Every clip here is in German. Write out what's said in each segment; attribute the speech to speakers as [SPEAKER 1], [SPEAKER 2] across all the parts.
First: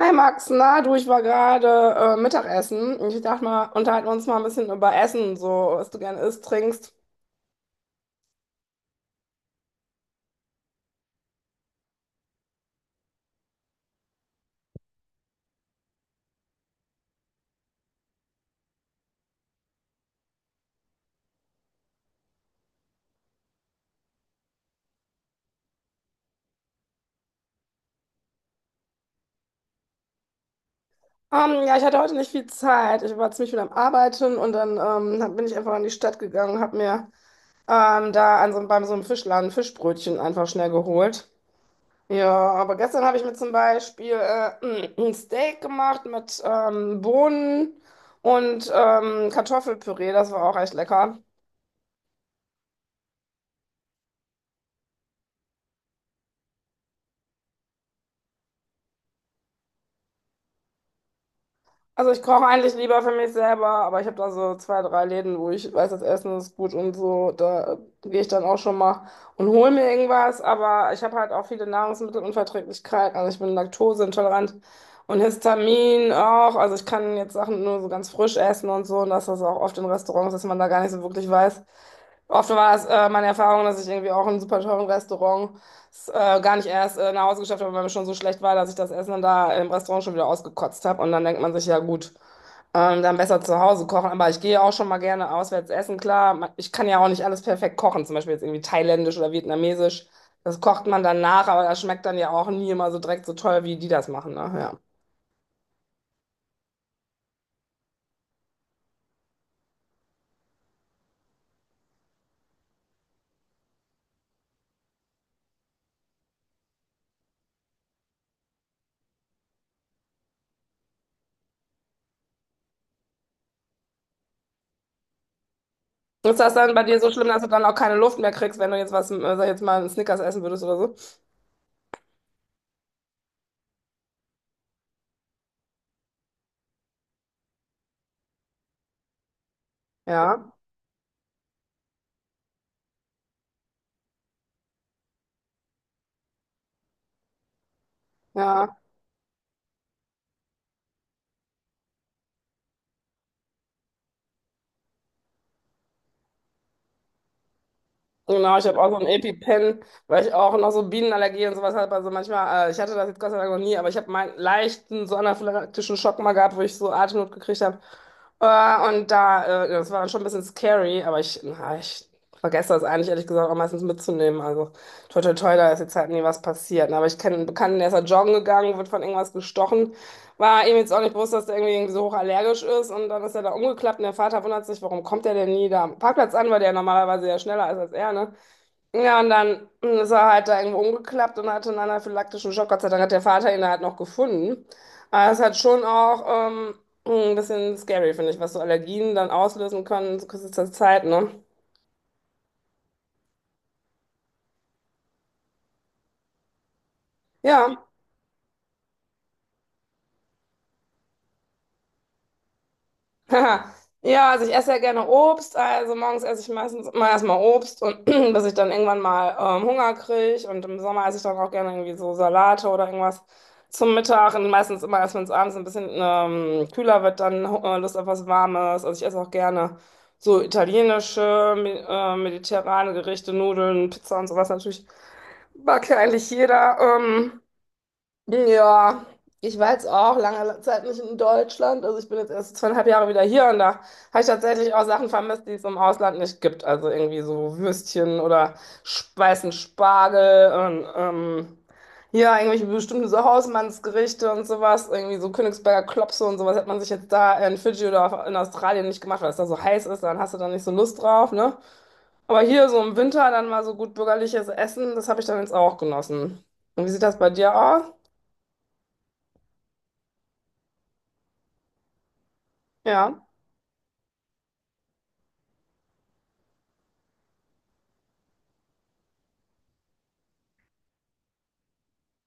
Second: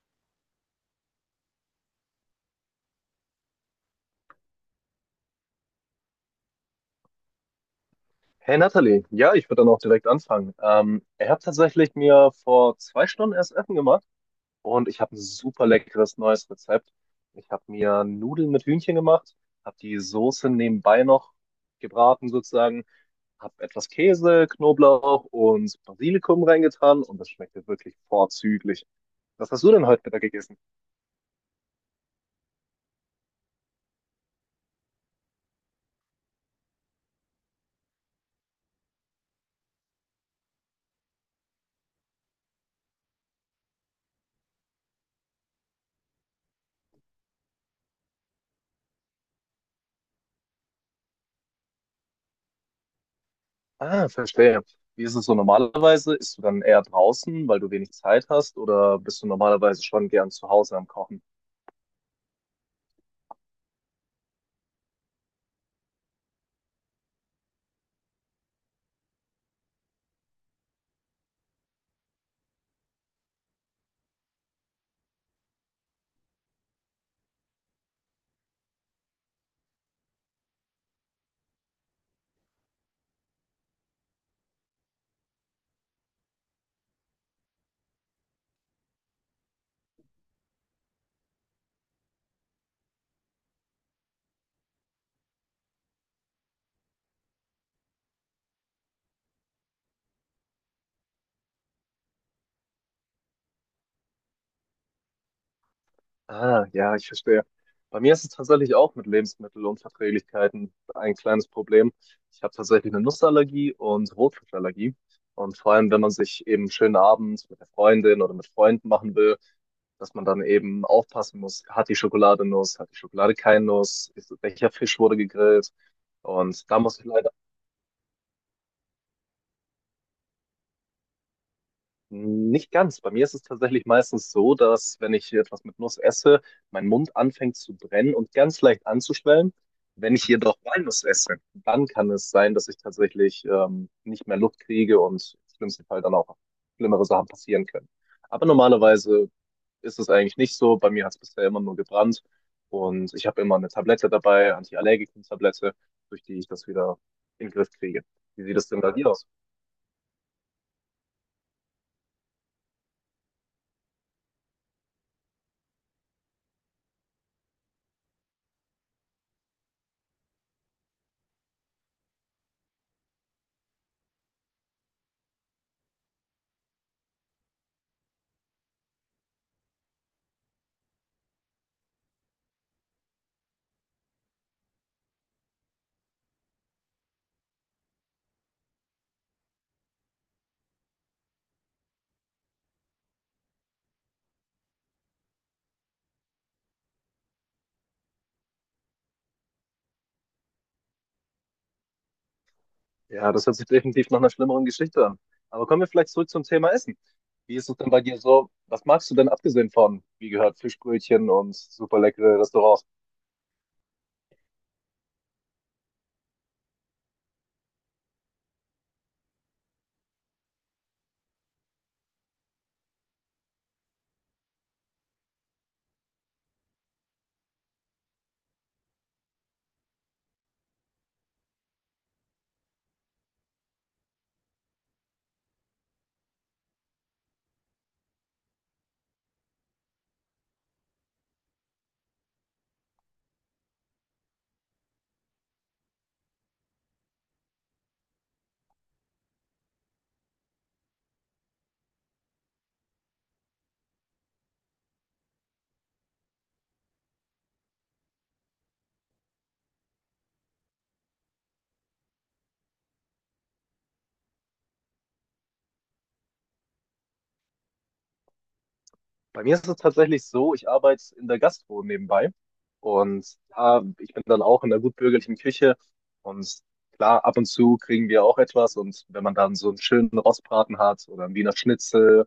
[SPEAKER 1] Hi Max, na du, ich war gerade Mittagessen. Ich dachte mal, unterhalten wir uns mal ein bisschen über Essen, so was du gerne isst, trinkst.
[SPEAKER 2] Hey Nathalie, ja, ich würde dann auch direkt anfangen. Ich habe tatsächlich mir vor 2 Stunden erst Essen gemacht und ich habe ein super leckeres neues Rezept. Ich habe mir Nudeln mit Hühnchen gemacht, habe die Soße nebenbei noch gebraten sozusagen, habe etwas Käse, Knoblauch und Basilikum reingetan und das schmeckte wirklich vorzüglich. Was hast du denn heute Mittag gegessen?
[SPEAKER 1] Ja, ich hatte heute nicht viel Zeit. Ich war ziemlich viel am Arbeiten und dann bin ich einfach in die Stadt gegangen, habe mir da an beim so einem Fischladen Fischbrötchen einfach schnell geholt. Ja, aber gestern habe ich mir zum Beispiel ein Steak gemacht mit Bohnen und Kartoffelpüree. Das war auch echt lecker.
[SPEAKER 2] Ah, verstehe. Wie ist es so normalerweise? Isst du dann eher draußen, weil du wenig Zeit hast, oder bist du normalerweise schon gern zu Hause am Kochen?
[SPEAKER 1] Also ich koche eigentlich lieber für mich selber, aber ich habe da so zwei, drei Läden, wo ich weiß, das Essen ist gut und so. Da gehe ich dann auch schon mal und hole mir irgendwas. Aber ich habe halt auch viele Nahrungsmittelunverträglichkeiten. Also ich bin laktoseintolerant und Histamin auch. Also ich kann jetzt Sachen nur so ganz frisch essen und so. Und das ist auch oft in Restaurants, dass man da gar nicht so wirklich weiß. Oft war es meine Erfahrung, dass ich irgendwie auch in einem super teuren Restaurant gar nicht erst nach Hause geschafft habe, weil mir schon so schlecht war, dass ich das Essen dann da im Restaurant schon wieder ausgekotzt habe. Und dann denkt man sich, ja gut, dann besser zu Hause kochen. Aber ich gehe auch schon mal gerne auswärts essen, klar. Ich kann ja auch nicht alles perfekt kochen, zum Beispiel jetzt irgendwie thailändisch oder vietnamesisch. Das kocht man dann nach, aber das schmeckt dann ja auch nie immer so direkt so toll, wie die das machen. Ne? Ja.
[SPEAKER 2] Ah, ja, ich verstehe. Bei mir ist es tatsächlich auch mit Lebensmittelunverträglichkeiten ein kleines Problem. Ich habe tatsächlich eine Nussallergie und Rotfruchtallergie. Und vor allem, wenn man sich eben einen schönen Abend mit der Freundin oder mit Freunden machen will, dass man dann eben aufpassen muss, hat die Schokolade Nuss, hat die Schokolade keine Nuss, ist, welcher Fisch wurde gegrillt.
[SPEAKER 1] Ist das
[SPEAKER 2] Und
[SPEAKER 1] dann
[SPEAKER 2] da
[SPEAKER 1] bei
[SPEAKER 2] muss
[SPEAKER 1] dir
[SPEAKER 2] ich
[SPEAKER 1] so schlimm,
[SPEAKER 2] leider.
[SPEAKER 1] dass du dann auch keine Luft mehr kriegst, wenn du jetzt was, sag ich jetzt mal, einen Snickers essen würdest oder so?
[SPEAKER 2] Nicht ganz. Bei mir ist es tatsächlich meistens so, dass wenn ich hier etwas mit Nuss esse, mein Mund anfängt zu brennen und ganz leicht anzuschwellen. Wenn ich
[SPEAKER 1] Ja,
[SPEAKER 2] jedoch Walnuss esse, dann kann es sein, dass ich tatsächlich nicht mehr Luft kriege und im schlimmsten Fall dann auch schlimmere Sachen passieren können. Aber
[SPEAKER 1] ja.
[SPEAKER 2] normalerweise ist es eigentlich nicht so. Bei mir hat es bisher immer nur gebrannt und ich habe immer eine Tablette dabei, Antiallergikum-Tablette, durch die ich das wieder in den Griff kriege. Wie sieht
[SPEAKER 1] Genau, ich
[SPEAKER 2] es
[SPEAKER 1] habe
[SPEAKER 2] denn
[SPEAKER 1] auch
[SPEAKER 2] bei
[SPEAKER 1] so ein
[SPEAKER 2] dir aus?
[SPEAKER 1] EpiPen, weil ich auch noch so Bienenallergie und sowas habe. Also manchmal, ich hatte das jetzt Gott sei Dank noch nie, aber ich habe meinen leichten so anaphylaktischen Schock mal gehabt, wo ich so Atemnot gekriegt habe. Und da das war dann schon ein bisschen scary, aber ich, na, ich vergesse das eigentlich, ehrlich gesagt, auch meistens mitzunehmen. Also toi toi toi, da ist jetzt halt nie was passiert. Ne? Aber ich kenne einen Bekannten, der ist halt joggen gegangen, wird von irgendwas gestochen. War ihm jetzt auch nicht bewusst, dass der irgendwie so hochallergisch ist und dann ist er da umgeklappt und der Vater wundert sich, warum kommt der denn nie da am Parkplatz an, weil der normalerweise ja schneller ist als er, ne? Ja, und dann ist er halt da irgendwo umgeklappt und hatte einen anaphylaktischen Schock. Gott sei Dank hat der Vater ihn halt noch gefunden. Aber es hat schon auch ein bisschen scary, finde ich, was so Allergien dann auslösen können zu kurzer Zeit, ne?
[SPEAKER 2] Ja, das hört sich definitiv nach einer schlimmeren Geschichte an. Aber kommen wir vielleicht zurück zum Thema Essen. Wie ist es
[SPEAKER 1] Ja,
[SPEAKER 2] denn bei dir so? Was magst du denn abgesehen von, wie gehört, Fischbrötchen und super leckere Restaurants?
[SPEAKER 1] Haha. Ja, also ich esse ja gerne Obst, also morgens esse ich meistens immer erstmal Obst und bis ich dann irgendwann mal Hunger kriege und im Sommer esse ich dann auch gerne irgendwie so Salate oder irgendwas zum Mittag und meistens immer erst, wenn es abends ein bisschen kühler wird, dann Lust auf was Warmes. Also ich esse auch gerne so mediterrane Gerichte, Nudeln, Pizza und sowas natürlich. Mag ja eigentlich jeder. Ja, ich war jetzt auch lange Zeit nicht in Deutschland. Also ich bin jetzt erst 2,5 Jahre wieder hier und da habe ich tatsächlich auch Sachen vermisst, die es im Ausland nicht gibt. Also irgendwie so Würstchen oder weißen Spargel und ja, irgendwelche bestimmten so Hausmannsgerichte und sowas. Irgendwie so Königsberger Klopse und sowas hat man sich jetzt da in Fidschi oder in Australien nicht gemacht, weil es da so heiß ist, dann hast du da nicht so Lust drauf, ne? Aber hier so im Winter dann mal so gut bürgerliches Essen, das habe ich dann jetzt auch genossen. Und wie sieht das bei dir aus?
[SPEAKER 2] Bei mir ist es tatsächlich so, ich arbeite in der Gastro nebenbei
[SPEAKER 1] Ja.
[SPEAKER 2] und da, ich bin dann auch in der gutbürgerlichen Küche, und klar, ab und zu kriegen wir auch etwas, und wenn man dann so einen schönen Rostbraten hat oder einen Wiener Schnitzel.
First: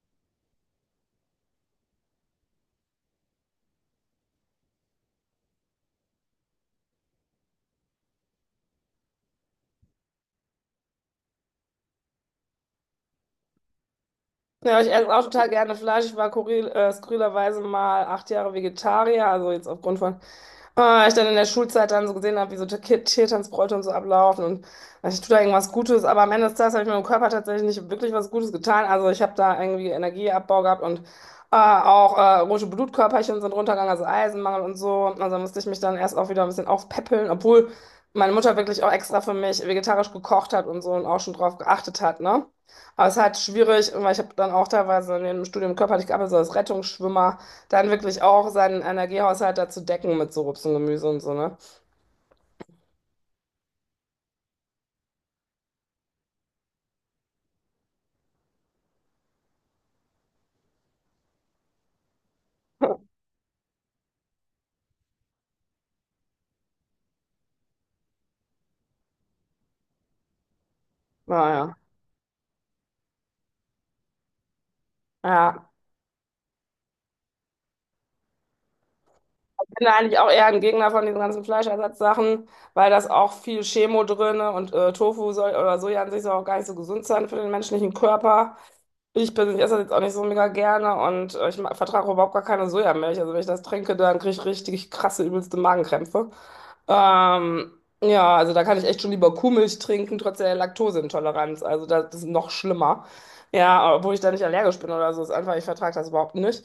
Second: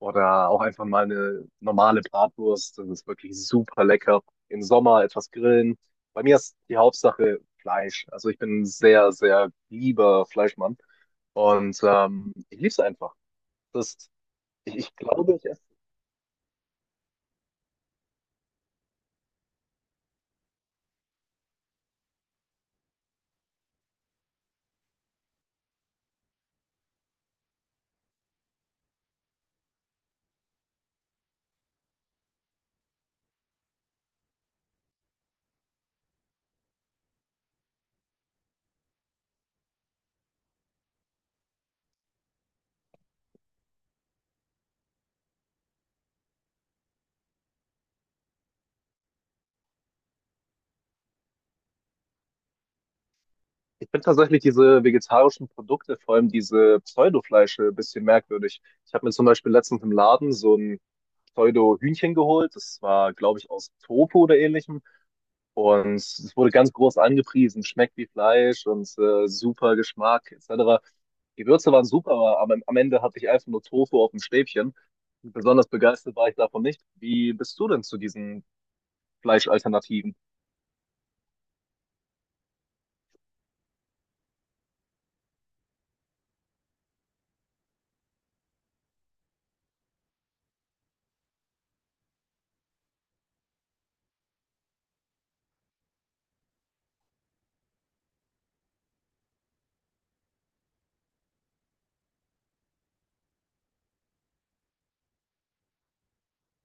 [SPEAKER 2] Oder auch einfach mal eine normale Bratwurst. Das ist wirklich super lecker. Im Sommer etwas grillen. Bei mir ist die Hauptsache Fleisch. Also ich bin ein sehr, sehr lieber Fleischmann. Und ich liebe es einfach. Das, ich,
[SPEAKER 1] Ja, ich
[SPEAKER 2] ich
[SPEAKER 1] esse auch
[SPEAKER 2] glaube, ich
[SPEAKER 1] total
[SPEAKER 2] esse.
[SPEAKER 1] gerne Fleisch. Ich war skurrilerweise mal 8 Jahre Vegetarier, also jetzt aufgrund von ich dann in der Schulzeit dann so gesehen habe, wie so Tiertanzbräute und so ablaufen und ich tue da irgendwas Gutes, aber am Ende des Tages habe ich meinem Körper tatsächlich nicht wirklich was Gutes getan. Also ich habe da irgendwie Energieabbau gehabt und auch rote Blutkörperchen sind runtergegangen, also Eisenmangel und so. Also musste ich mich dann erst auch wieder ein bisschen aufpäppeln, obwohl meine Mutter wirklich auch extra für mich vegetarisch gekocht hat und so und auch schon drauf geachtet hat, ne? Aber es ist halt schwierig, weil ich habe dann auch teilweise in dem Studium körperlich gearbeitet, so als Rettungsschwimmer. Dann wirklich auch seinen Energiehaushalt dazu decken mit so Obst und Gemüse und so, ne?
[SPEAKER 2] Ich finde tatsächlich diese vegetarischen Produkte, vor allem diese Pseudofleische, ein bisschen merkwürdig. Ich habe mir zum Beispiel letztens im Laden so ein Pseudo-Hühnchen geholt. Das war, glaube ich, aus Tofu oder ähnlichem. Und es wurde ganz groß angepriesen, schmeckt wie Fleisch und super Geschmack etc. Gewürze
[SPEAKER 1] Naja.
[SPEAKER 2] waren super, aber am Ende hatte ich einfach nur Tofu auf dem Stäbchen. Besonders
[SPEAKER 1] Ja.
[SPEAKER 2] begeistert war ich davon nicht. Wie bist du denn zu diesen
[SPEAKER 1] Ich bin da
[SPEAKER 2] Fleischalternativen?
[SPEAKER 1] eigentlich auch eher ein Gegner von diesen ganzen Fleischersatzsachen, weil das auch viel Chemo drin und Tofu soll, oder Soja an sich soll auch gar nicht so gesund sein für den menschlichen Körper. Ich persönlich esse das jetzt auch nicht so mega gerne und ich vertrage überhaupt gar keine Sojamilch. Also wenn ich das trinke, dann kriege ich richtig krasse, übelste Magenkrämpfe. Ähm, ja, also da kann ich echt schon lieber Kuhmilch trinken, trotz der Laktoseintoleranz. Also das ist noch schlimmer. Ja, obwohl ich da nicht allergisch bin oder so. Ist einfach, ich vertrage das überhaupt nicht.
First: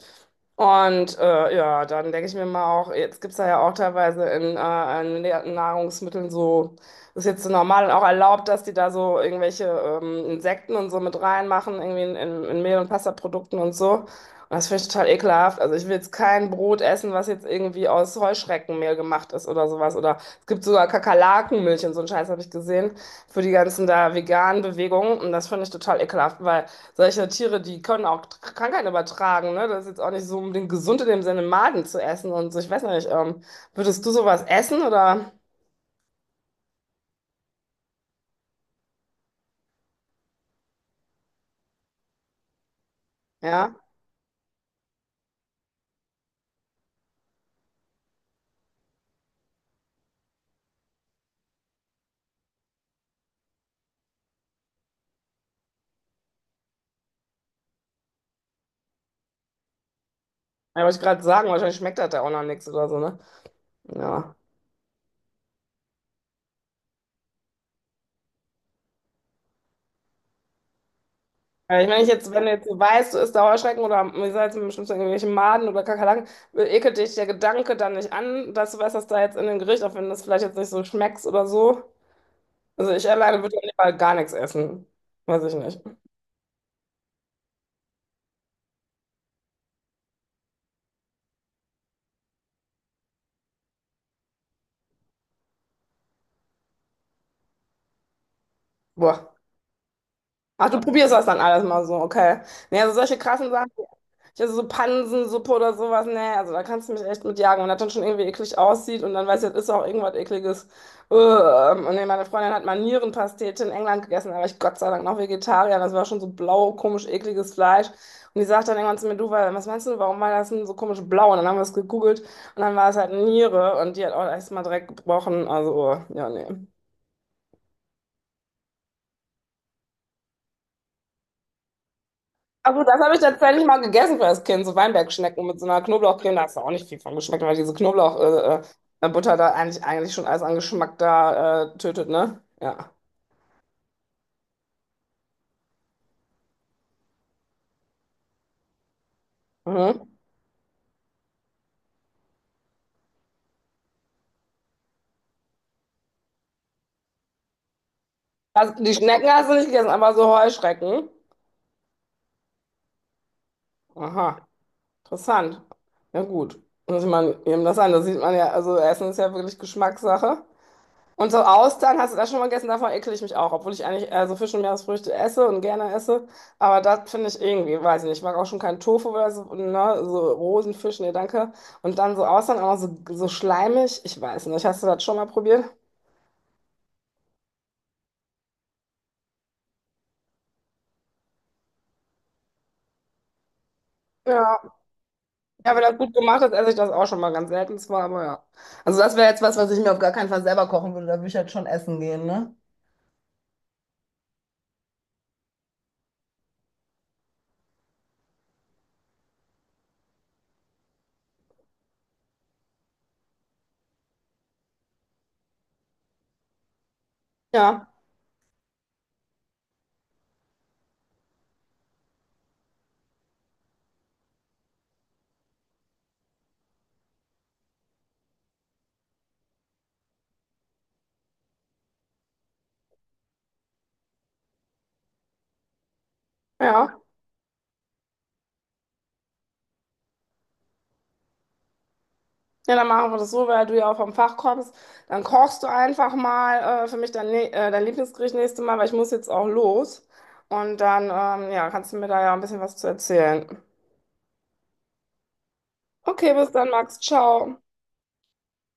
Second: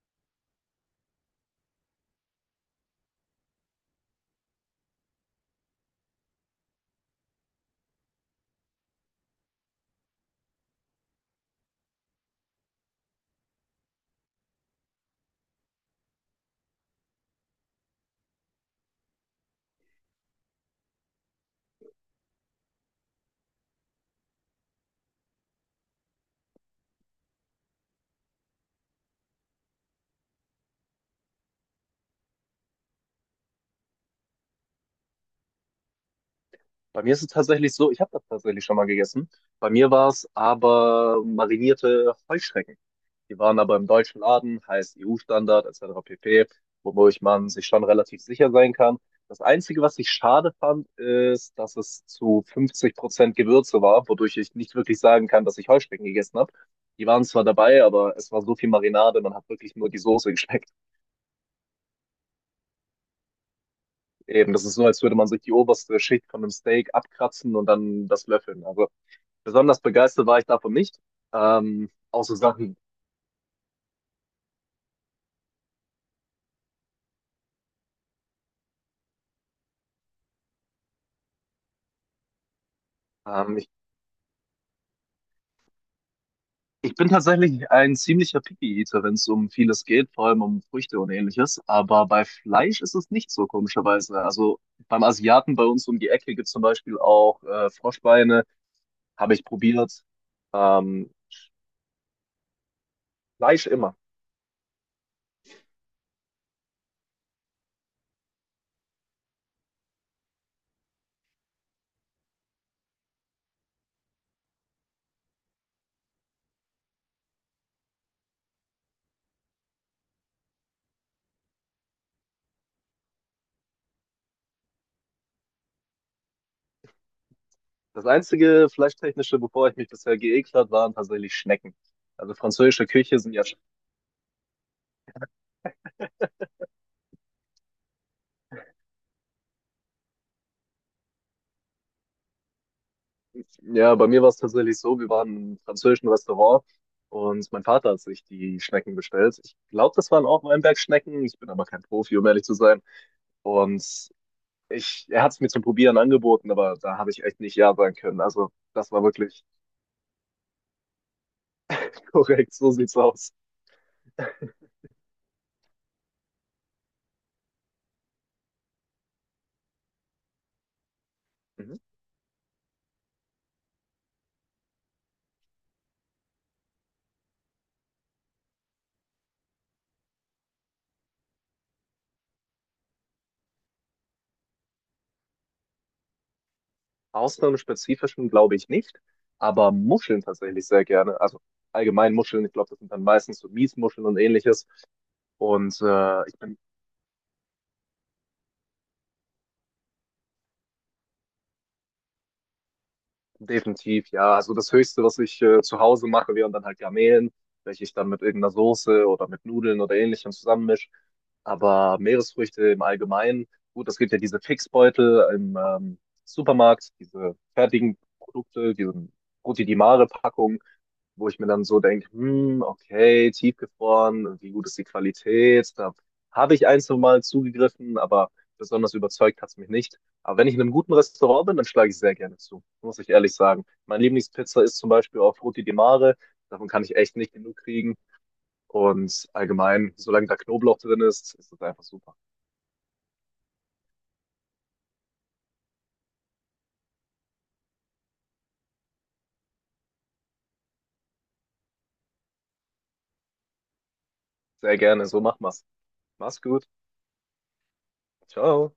[SPEAKER 1] Und ja, dann denke ich mir mal auch, jetzt gibt es da ja auch teilweise in Nahrungsmitteln so, ist jetzt so normal und auch erlaubt, dass die da so irgendwelche Insekten und so mit reinmachen, irgendwie in Mehl- und Pastaprodukten und so. Das finde ich total ekelhaft. Also ich will jetzt kein Brot essen, was jetzt irgendwie aus Heuschreckenmehl gemacht ist oder sowas. Oder es gibt sogar Kakerlakenmilch und so einen Scheiß habe ich gesehen für die ganzen da veganen Bewegungen. Und das finde ich total ekelhaft, weil solche Tiere, die können auch Krankheiten übertragen. Ne? Das ist jetzt auch nicht so unbedingt gesund in dem Sinne, Maden zu essen und so. Ich weiß nicht, würdest du sowas essen oder?
[SPEAKER 2] Bei mir ist es tatsächlich so, ich habe das tatsächlich schon mal gegessen. Bei mir war es aber marinierte Heuschrecken. Die waren
[SPEAKER 1] Ja,
[SPEAKER 2] aber im deutschen Laden, heißt EU-Standard etc. pp., wodurch man sich schon relativ sicher sein kann. Das Einzige, was ich schade fand, ist, dass es zu 50% Gewürze war, wodurch ich nicht wirklich sagen kann, dass ich Heuschrecken gegessen habe. Die waren zwar dabei, aber es war so viel Marinade, man hat wirklich nur die Soße geschmeckt.
[SPEAKER 1] ja, wollte ich gerade sagen, wahrscheinlich schmeckt das da auch noch nichts oder so, ne? Ja.
[SPEAKER 2] Eben, das ist so, als würde man sich die oberste Schicht von einem Steak abkratzen und dann das löffeln. Also besonders begeistert war ich davon nicht.
[SPEAKER 1] Ja, ich meine, ich
[SPEAKER 2] Auch
[SPEAKER 1] jetzt,
[SPEAKER 2] so
[SPEAKER 1] wenn du jetzt
[SPEAKER 2] Sachen,
[SPEAKER 1] weißt, du isst da Heuschrecken oder wie gesagt, im schlimmsten Fall irgendwelche Maden oder Kakerlaken, ekelt dich der Gedanke dann nicht an, dass du weißt, dass da jetzt in dem Gericht, auch wenn das vielleicht jetzt nicht so schmeckt oder so. Also ich alleine würde ja
[SPEAKER 2] ich
[SPEAKER 1] lieber gar nichts essen. Weiß ich nicht.
[SPEAKER 2] Ich bin tatsächlich ein ziemlicher Picky-Eater, wenn es um vieles geht, vor allem um Früchte und ähnliches. Aber bei Fleisch ist es nicht so, komischerweise. Also beim Asiaten bei uns um die Ecke gibt es zum Beispiel auch Froschbeine,
[SPEAKER 1] Boah.
[SPEAKER 2] habe ich probiert.
[SPEAKER 1] Ach, du
[SPEAKER 2] Ähm,
[SPEAKER 1] probierst das dann alles mal so, okay. Nee, also solche krassen
[SPEAKER 2] Fleisch
[SPEAKER 1] Sachen,
[SPEAKER 2] immer.
[SPEAKER 1] ich also so Pansensuppe oder sowas, nee, also da kannst du mich echt mit jagen. Und das dann schon irgendwie eklig aussieht und dann weiß ich, das ist auch irgendwas Ekliges. Und nee, meine Freundin hat mal Nierenpastete in England gegessen, da war ich Gott sei Dank noch Vegetarier. Das war schon so blau, komisch, ekliges Fleisch. Und die sagt dann irgendwann zu mir, du, was meinst du, warum war das denn so komisch blau? Und dann haben wir es gegoogelt und dann war es halt Niere und die hat auch erst mal direkt gebrochen. Also, oh, ja, nee.
[SPEAKER 2] Das einzige Fleischtechnische, bevor ich mich bisher geekelt habe, waren tatsächlich Schnecken. Also
[SPEAKER 1] Also
[SPEAKER 2] französische
[SPEAKER 1] das habe
[SPEAKER 2] Küche
[SPEAKER 1] ich
[SPEAKER 2] sind ja.
[SPEAKER 1] tatsächlich mal gegessen für das Kind, so Weinbergschnecken mit so einer Knoblauchcreme. Da hast du auch nicht viel von geschmeckt, weil diese Butter da eigentlich schon alles an Geschmack da tötet, ne? Ja.
[SPEAKER 2] Ja, bei mir war es tatsächlich so, wir waren im französischen Restaurant und mein Vater hat sich die Schnecken bestellt. Ich glaube,
[SPEAKER 1] Mhm.
[SPEAKER 2] das waren auch Weinbergschnecken. Ich bin aber kein Profi, um ehrlich zu sein. Und er hat es mir zum Probieren angeboten, aber da habe ich echt nicht ja sagen können. Also
[SPEAKER 1] Also
[SPEAKER 2] das
[SPEAKER 1] die
[SPEAKER 2] war
[SPEAKER 1] Schnecken
[SPEAKER 2] wirklich.
[SPEAKER 1] hast du nicht gegessen, aber so Heuschrecken.
[SPEAKER 2] Korrekt, so sieht's aus.
[SPEAKER 1] Aha, interessant. Ja gut. Muss ich mal eben das an. Das sieht man ja, also Essen ist ja wirklich Geschmackssache. Und so
[SPEAKER 2] Mhm.
[SPEAKER 1] Austern, hast du das schon mal gegessen? Davon ekle ich mich auch, obwohl ich eigentlich so Fisch und Meeresfrüchte esse und gerne esse. Aber das finde ich irgendwie, weiß ich nicht, ich mag auch schon keinen Tofu oder so, ne? So Rosenfisch, nee, danke. Und dann so Austern, auch noch so, so schleimig, ich weiß nicht. Hast du das schon mal probiert?
[SPEAKER 2] Ausnahmen glaube ich nicht, aber Muscheln tatsächlich sehr gerne. Also allgemein Muscheln, ich glaube, das sind dann meistens so Miesmuscheln und
[SPEAKER 1] Ja,
[SPEAKER 2] ähnliches.
[SPEAKER 1] ja,
[SPEAKER 2] Und
[SPEAKER 1] wenn das gut
[SPEAKER 2] ich
[SPEAKER 1] gemacht ist,
[SPEAKER 2] bin.
[SPEAKER 1] esse ich das auch schon mal ganz selten zwar, aber ja. Also das wäre jetzt was, was ich mir auf gar keinen Fall selber kochen würde, da würde ich halt schon essen gehen, ne?
[SPEAKER 2] Definitiv, ja. Also das Höchste, was ich zu Hause mache, wären dann halt Garnelen, welche ich dann mit irgendeiner Soße oder mit Nudeln oder ähnlichem zusammenmisch. Aber Meeresfrüchte im Allgemeinen, gut, es gibt ja diese Fixbeutel im Supermarkt, diese
[SPEAKER 1] Ja,
[SPEAKER 2] fertigen Produkte, diese Frutti di Mare-Packung, wo ich mir dann so denke, hm, okay, tiefgefroren, wie gut ist die Qualität? Da habe ich ein, zwei Mal zugegriffen, aber besonders überzeugt hat es mich nicht. Aber wenn ich in einem guten Restaurant bin, dann schlage ich sehr gerne zu, muss ich ehrlich sagen. Meine Lieblingspizza ist zum Beispiel auf Roti di Mare. Davon kann ich
[SPEAKER 1] ja.
[SPEAKER 2] echt nicht genug kriegen. Und allgemein, solange da Knoblauch drin ist, ist das einfach super.
[SPEAKER 1] Ja, dann machen wir das so, weil du ja auch vom Fach kommst. Dann kochst du einfach mal für mich dein Lieblingsgericht nächstes Mal, weil ich muss jetzt auch los. Und dann, ja, kannst du mir da ja ein bisschen was zu erzählen.
[SPEAKER 2] Sehr gerne, so machen wir's.
[SPEAKER 1] Okay,
[SPEAKER 2] Mach's
[SPEAKER 1] bis
[SPEAKER 2] gut.
[SPEAKER 1] dann, Max. Ciao.
[SPEAKER 2] Ciao.